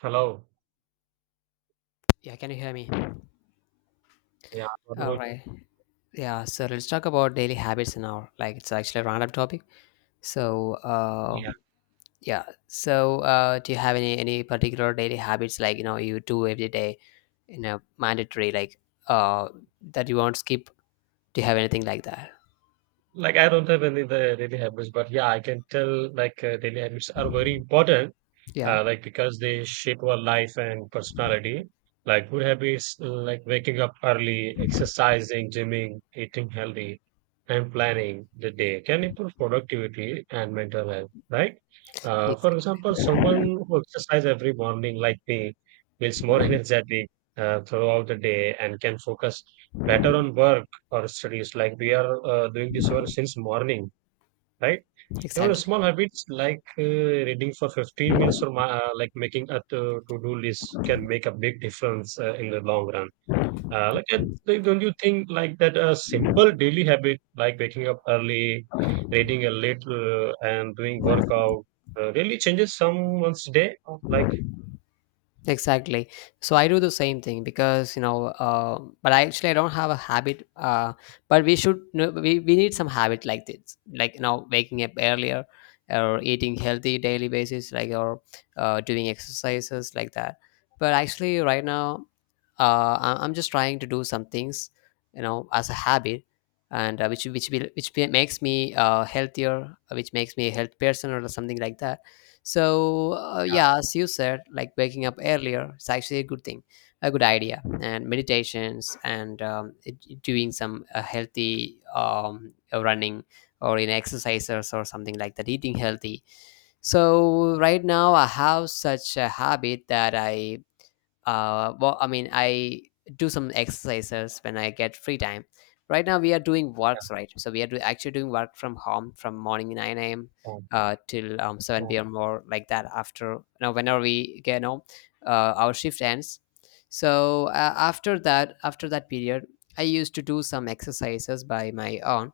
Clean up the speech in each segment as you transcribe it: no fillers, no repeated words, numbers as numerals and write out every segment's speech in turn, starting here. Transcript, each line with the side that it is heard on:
right: Hello.
left: Yeah, can you hear me?
right: Yeah.
left: All
right: what
left: right. Yeah, so let's talk about daily habits now. Like, it's actually a random topic. So,
right: Yeah.
left: yeah. So, do you have any particular daily habits like you know you do every day, you know, mandatory like uh that you won't skip? Do you have anything like that?
right: Like I don't have any the daily habits, but yeah, I can tell like daily habits are very important
left: Yeah,
right: like because they shape our life and personality. Like good habits, like waking up early, exercising, gymming, eating healthy, and planning the day can improve productivity and mental health. Right? For
left: ex-
right: example, someone who exercises every morning, like me, feels more energetic throughout the day and can focus better on work or studies. Like we are doing this work since morning, right? Even the
left: exactly.
right: small habits like reading for 15 minutes or like making a to-do list can make a big difference in the long run. Uh, like, uh, don't you think like that a simple daily habit like waking up early, reading a little, and doing workout really changes someone's day?
left: Exactly. So I do the same thing because you know, but I actually I don't have a habit. But we should know we need some habit like this, like you know, waking up earlier or eating healthy daily basis, like or doing exercises like that. But actually, right now, I- I'm just trying to do some things, you know, as a habit, and which will which be- makes me healthier, which makes me a health person or something like that, so
right: Yeah,
left: yeah, as you said, like waking up earlier is actually a good thing, a good idea, and meditations and doing some healthy running or in exercises or something like that, eating healthy. So right now I have such a habit that I do some exercises when I get free time. Right now we are doing works right, so actually doing work from home from morning nine a.m.
right: yeah,
left: Till 7 p.m. or like that. After now whenever we get you know our shift ends, so after that period I used to do some exercises by my own.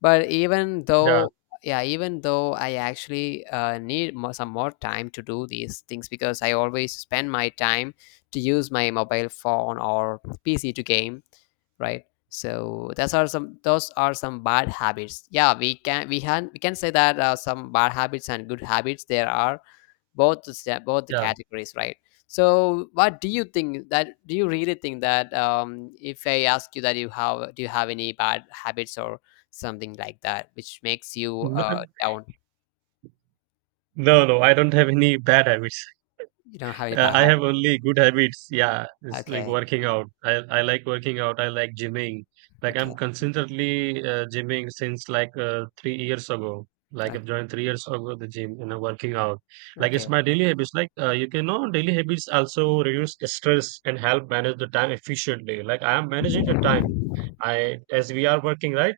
left: But even
right: yeah.
left: though, yeah, even though I actually need some more time to do these things, because I always spend my time to use my mobile phone or PC to game, right? So those are some, those are some bad habits. Yeah, we can say that some bad habits and good habits there are, both the step, both the
right: Yeah. Yeah.
left: categories, right? So, what do you think that? Do you really think that if I ask you that you have, do you have any bad habits or something like that, which makes you down?
right: No, no, I don't have any bad habits.
left: You don't have any bad
right: I have
left: habits.
right: only good habits. Yeah, it's like
left: Okay,
right: working out. I like working out. I like gymming. Like
left: okay,
right: I'm consistently gymming since like 3 years ago. Like I've
left: okay,
right: joined 3 years ago the gym and I'm working out. Like
left: okay,
right: it's my daily habits. Like you can know daily habits also reduce stress and help manage the time efficiently. Like I am managing the time. I as we are working, right.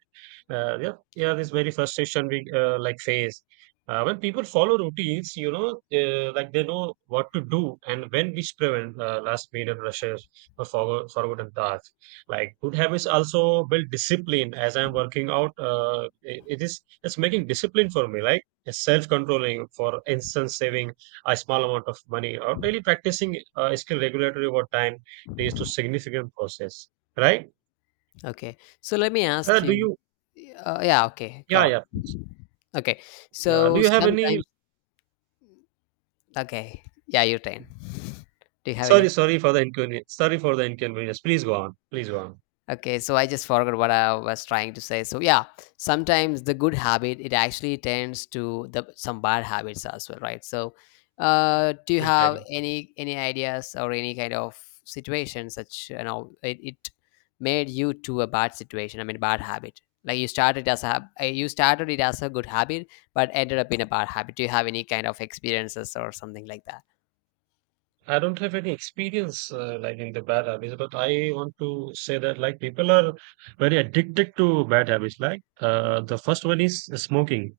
right: Yeah, yeah. This very frustration we like face when people follow routines, you know, like they know what to do and when, which prevent last minute rushes or forgotten tasks. Like good habits also build discipline. As I'm working out, it's making discipline for me, like self controlling. For instance, saving a small amount of money or daily practicing skill regulatory over time leads to significant process. Right?
left: okay. So let me ask
right: Do
left: you.
right: you?
left: Yeah, okay, go
right: Yeah,
left: on.
right: yeah, please.
left: Okay,
right: Yeah. Do
left: so
right: you have any
left: sometimes. Okay, yeah, your turn. Do you have
right: Sorry,
left: any?
right: sorry for the inconvenience. Sorry for the inconvenience. Please go on. Please go on.
left: Okay, so I just forgot what I was trying to say. So yeah, sometimes the good habit it actually tends to the some bad habits as well, right? So, do you have
right: Exactly.
left: any ideas or any kind of situation such you know it made you to a bad situation? I mean, bad habit. Like you started as a you started it as a good habit, but ended up in a bad habit. Do you have any kind of experiences or something like that?
right: I don't have any experience like in the bad habits, but I want to say that like people are very addicted to bad habits. Like the first one is smoking.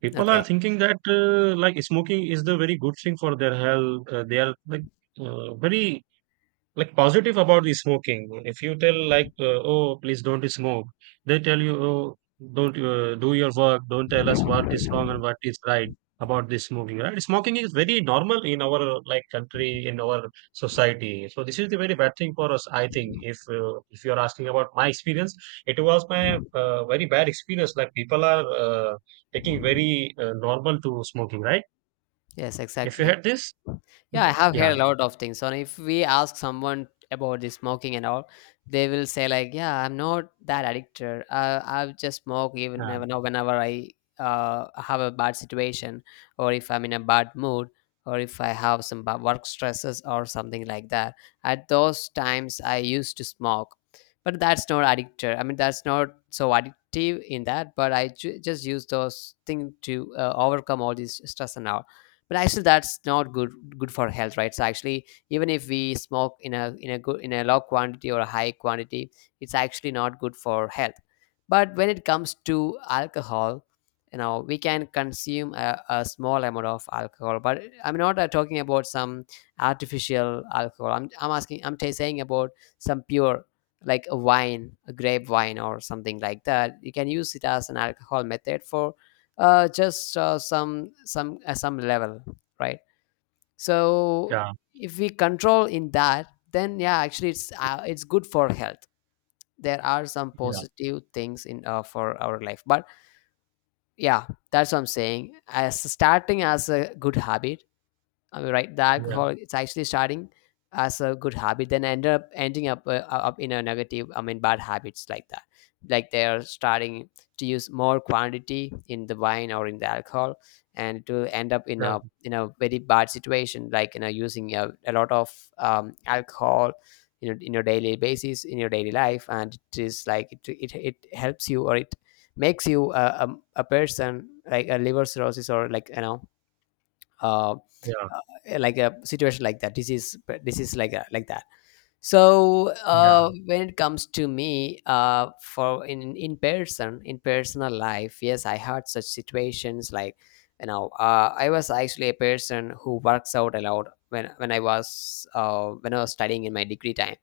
right: People are
left: Okay.
right: thinking that like smoking is the very good thing for their health. They are like very like positive about the smoking. If you tell like oh please don't smoke, they tell you, oh don't do your work, don't tell us what is wrong and what is right about this smoking, right? Smoking is very normal in our like country, in our society, so this is the very bad thing for us. I think if you are asking about my experience, it was my very bad experience. Like people are taking very normal to smoking, right?
left: Yes,
right: If you
left: exactly.
right: had this,
left: Yeah, I have heard a
right: yeah,
left: lot of things. So if we ask someone about the smoking and all, they will say like, "Yeah, I'm not that addicted. I just smoke even
right: yeah,
left: never now whenever I have a bad situation, or if I'm in a bad mood, or if I have some work stresses or something like that. At those times, I used to smoke, but that's not addicted. I mean, that's not so addictive in that. But I just use those things to overcome all this stress and all, but actually that's not good, good for health, right? So actually, even if we smoke in a, in a good, in a low quantity or a high quantity, it's actually not good for health. But when it comes to alcohol, you know, we can consume a small amount of alcohol, but I'm not talking about some artificial alcohol. I'm asking, saying about some pure, like a wine, a grape wine or something like that. You can use it as an alcohol method for just some level, right? So
right: yeah,
left: if we control in that, then yeah, actually it's good for health. There are some
right: yeah,
left: positive things in for our life, but yeah, that's what I'm saying, as starting as a good habit. I mean, right? The
right: yeah,
left: alcohol, it's actually starting as a good habit, then end up ending up in a negative. I mean, bad habits like that. Like they are starting to use more quantity in the wine or in the alcohol, and to end up in
right: yeah,
left: a, in a very bad situation, like you know, using a lot of alcohol. You know, in your daily basis, in your daily life, and it is like it helps you or it makes you a person like a liver cirrhosis or like you know, uh,
right: yeah.
left: like a situation like that. This is, this is like a, like that. So
right: Yeah,
left: when it comes to me, for in person, in personal life, yes, I had such situations like you know, I was actually a person who works out a lot when when I was studying in my degree time.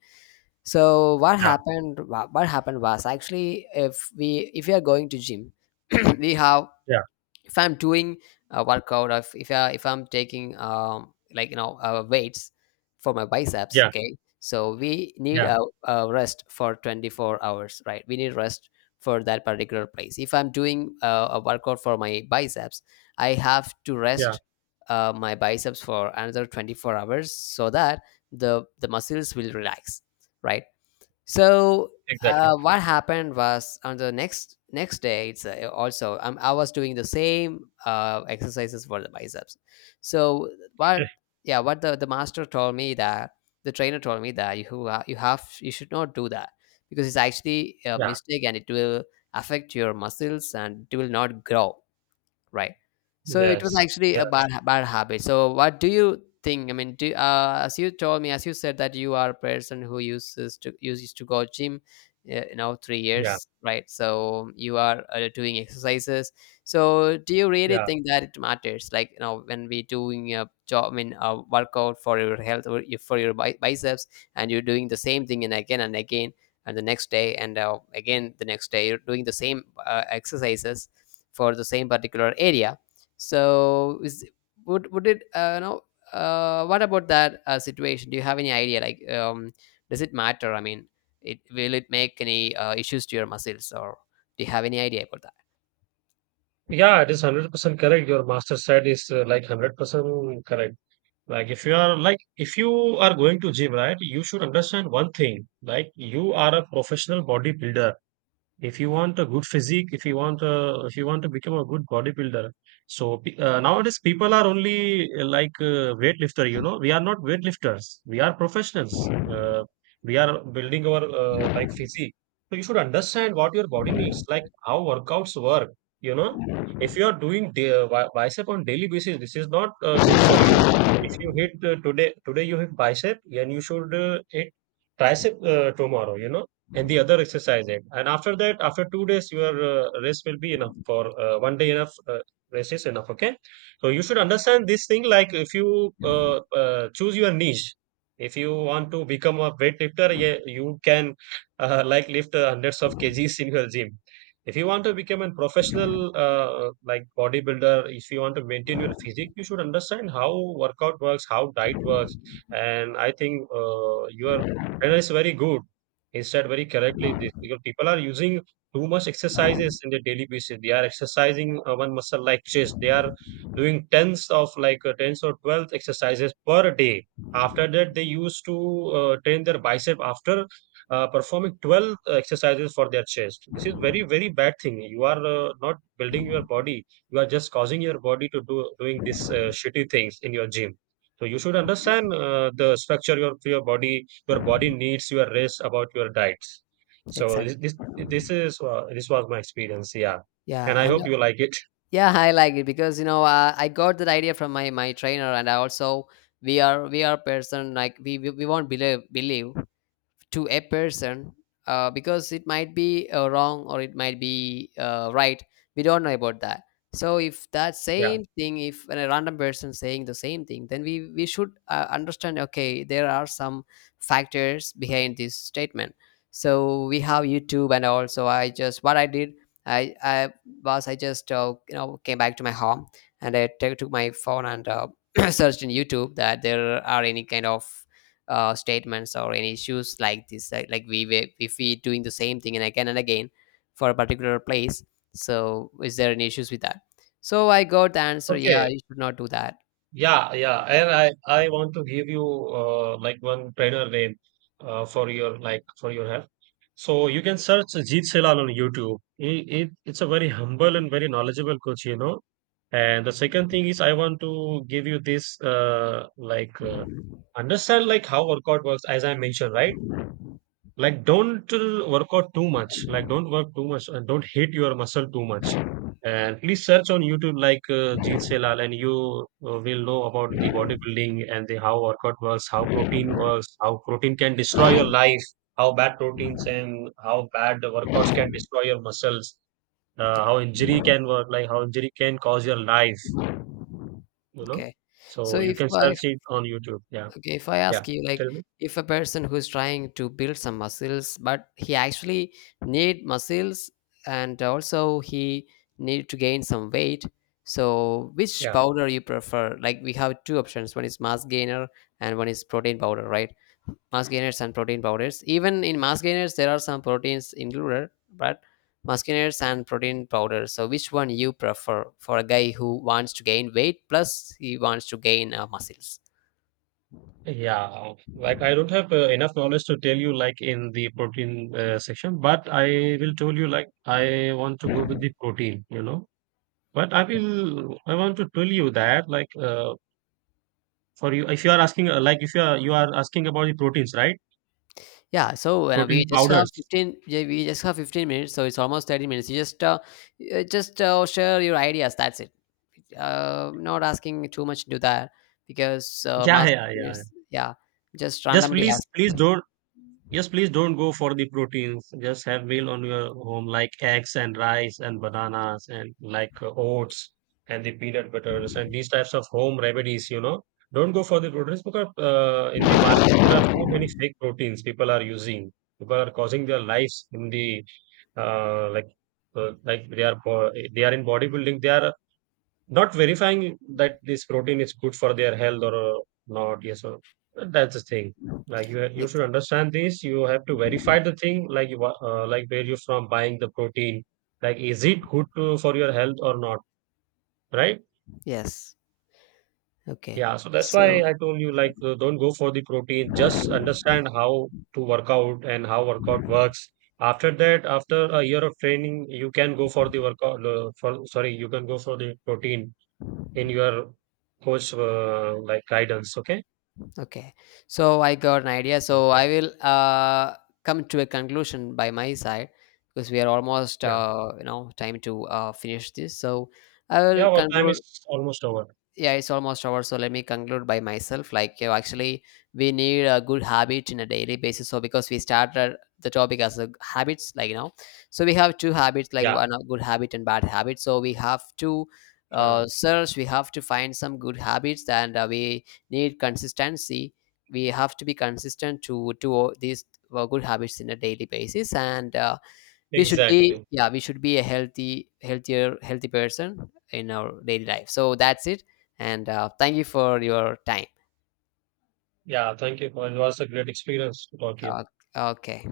left: So what
right: yeah,
left: happened, what happened was, actually if we are going to gym, we have,
right: yeah,
left: if I'm doing a workout, or if I if I'm taking like you know weights for my biceps,
right: yeah,
left: okay, so we need
right: yeah,
left: a rest for 24 hours, right? We need rest for that particular place. If I'm doing a workout for my biceps, I have to
right: yeah,
left: rest my biceps for another 24 hours, so that the muscles will relax, right? So
right: exactly.
left: what happened was on the next next day, it's also I was doing the same exercises for the biceps. So what yeah what the master told me that, the trainer told me that you, you have, you should not do that, because it's actually a
right: Yeah,
left: mistake and it will affect your muscles and it will not grow. Right. So it was
right: yes,
left: actually a bad,
right: yes,
left: bad habit. So what do you think? I mean, do, as you told me, as you said that you are a person who uses to go gym, you know, three
right: yeah,
left: years, right? So you are doing exercises. So do you really
right: yeah.
left: think that it matters? Like you know, when we doing a job, I mean, a workout for your health or for your biceps, and you're doing the same thing and again and again, and the next day and again the next day you're doing the same exercises for the same particular area. So is would it no what about that situation? Do you have any idea like does it matter? I mean, it make any issues to your muscles? Or do you have any idea about that?
right: Yeah, it is 100% correct. Your master said is like 100% correct. Like if you are like if you are going to gym, right, you should understand one thing. Like you are a professional bodybuilder. If you want a good physique, if you want a, if you want to become a good bodybuilder, so nowadays people are only weightlifter, you know. We are not weightlifters, we are professionals. We are building our like physique. So you should understand what your body needs, like how workouts work, you know. If you are doing bicep on daily basis, this is not good for you. If you hit today you hit bicep, and you should hit tricep tomorrow, you know, and the other exercise it. And after that, after 2 days your rest will be enough for one day enough rest is enough. Okay, so you should understand this thing. Like if you choose your niche, if you want to become a weightlifter, yeah, you can like lift hundreds of kgs in your gym. If you want to become a professional like bodybuilder, if you want to maintain your physique, you should understand how workout works, how diet works. And I think your trainer is very good. He said very correctly this, because people are using too much exercises in their daily basis. They are exercising one muscle like chest. They are doing tens of like tens or 12 exercises per day. After that, they used to train their bicep after performing 12 exercises for their chest. This is very very bad thing. You are not building your body. You are just causing your body to do doing these shitty things in your gym. So you should understand the structure of your body. Your body needs your rest, about your diets. So
left: Exactly.
right: this is this was my experience, yeah,
left: Yeah,
right: and I
left: and
right: hope you like it.
left: yeah, I like it because you know I got that idea from my, my trainer, and I also, we are person like we won't believe believe to a person, because it might be wrong or it might be right, we don't know about that. So if that
right: Yeah.
left: same thing, if a random person saying the same thing, then we should understand, okay, there are some factors behind this statement. So we have YouTube, and also I just, what I did, i i I just you know, came back to my home, and I took took my phone and searched in YouTube that there are any kind of statements or any issues like this, like we were, if we doing the same thing and again for a particular place, so is there any issues with that? So I got the answer, yeah,
right: Okay.
left: you should not do that.
right: Yeah, yeah, and I want to give you like one trainer name for your like for your health. So you can search Jeet Selal on YouTube. It's a very humble and very knowledgeable coach, you know. And the second thing is, I want to give you this, understand like how workout works, as I mentioned, right? Like don't work out too much. Like don't work too much and don't hit your muscle too much. And please search on YouTube like Jeet Selal, and you will know about the bodybuilding and the how workout works, how protein works, how protein can destroy your life, how bad proteins and how bad the workouts can destroy your muscles,
left: Like,
right: how injury can work, like how injury can cause your life, you know.
left: okay, so
right: So you
left: if
right: can
left: I
right: search
left: if-
right: it on YouTube, yeah.
left: okay, if I
right: Yeah,
left: ask you like,
right: tell me.
left: if a person who's trying to build some muscles, but he actually need muscles and also he need to gain some weight, so which
right: Yeah.
left: powder you prefer? Like we have two options, one is mass gainer and one is protein powder, right? Mass gainers and protein powders. Even in mass gainers, there are some proteins included, but mass gainers and protein powders. So, which one you prefer for a guy who wants to gain weight, plus he wants to gain muscles?
right: Yeah, like I don't have enough knowledge to tell you like in the protein section, but I will tell you like I want to go with the protein, you know. But I want to tell you that like for you, if you are asking like if you are, you are asking about the proteins, right?
left: Yeah, so when we
right: Protein
left: just have
right: powders.
left: fifteen, yeah, we just have 15 minutes, so it's almost 30 minutes. You just, share your ideas. That's it. Not asking too much into that, because
right: Yeah,
left: mass
right: yeah, yeah.
left: is yeah, just
right: Just
left: randomly
right: please
left: ask.
right: please don't, yes, please don't go for the proteins. Just have meal on your home, like eggs and rice and bananas and like oats and the peanut butters and these types of home remedies, you know. Don't go for the proteins because in the market there are so many fake proteins people are using. People are causing their lives in the uh, like like they are they are in bodybuilding. They are not verifying that this protein is good for their health or not, yes, or that's the thing. Like you
left: Ex-
right: should understand this. You have to verify the thing, like you like where you from buying the protein, like is it good to, for your health or not, right?
left: yes. Okay.
right: Yeah, so that's why
left: so
right: I told you like don't go for the protein. Just understand how to work out and how workout works. After that, after a year of training, you can go for the workout for sorry you can go for the protein in your coach like guidance. Okay.
left: okay so I got an idea,
right: Uh,
left: so I will come to a conclusion by my side, because we are almost
right: yeah,
left: you know, time to finish this, so I
right: yeah,
left: will
right: our time
left: conclude.
right: is almost over.
left: Yeah, it's almost over, so let me conclude by myself. Like, you know, actually we need a good habit in a daily basis, so because we started the topic as a habits, like you know, so we have two habits, like
right: Yeah,
left: one a good habit and bad habit, so we have to
right: yeah,
left: search we have to find some good habits, and we need consistency. We have to be consistent to all these good habits in a daily basis, and we should be,
right: exactly.
left: yeah, we should be a healthy person in our daily life. So that's it, and thank you for your time.
right: Yeah, thank you. It was a great experience to talk to you.
left: uh, okay.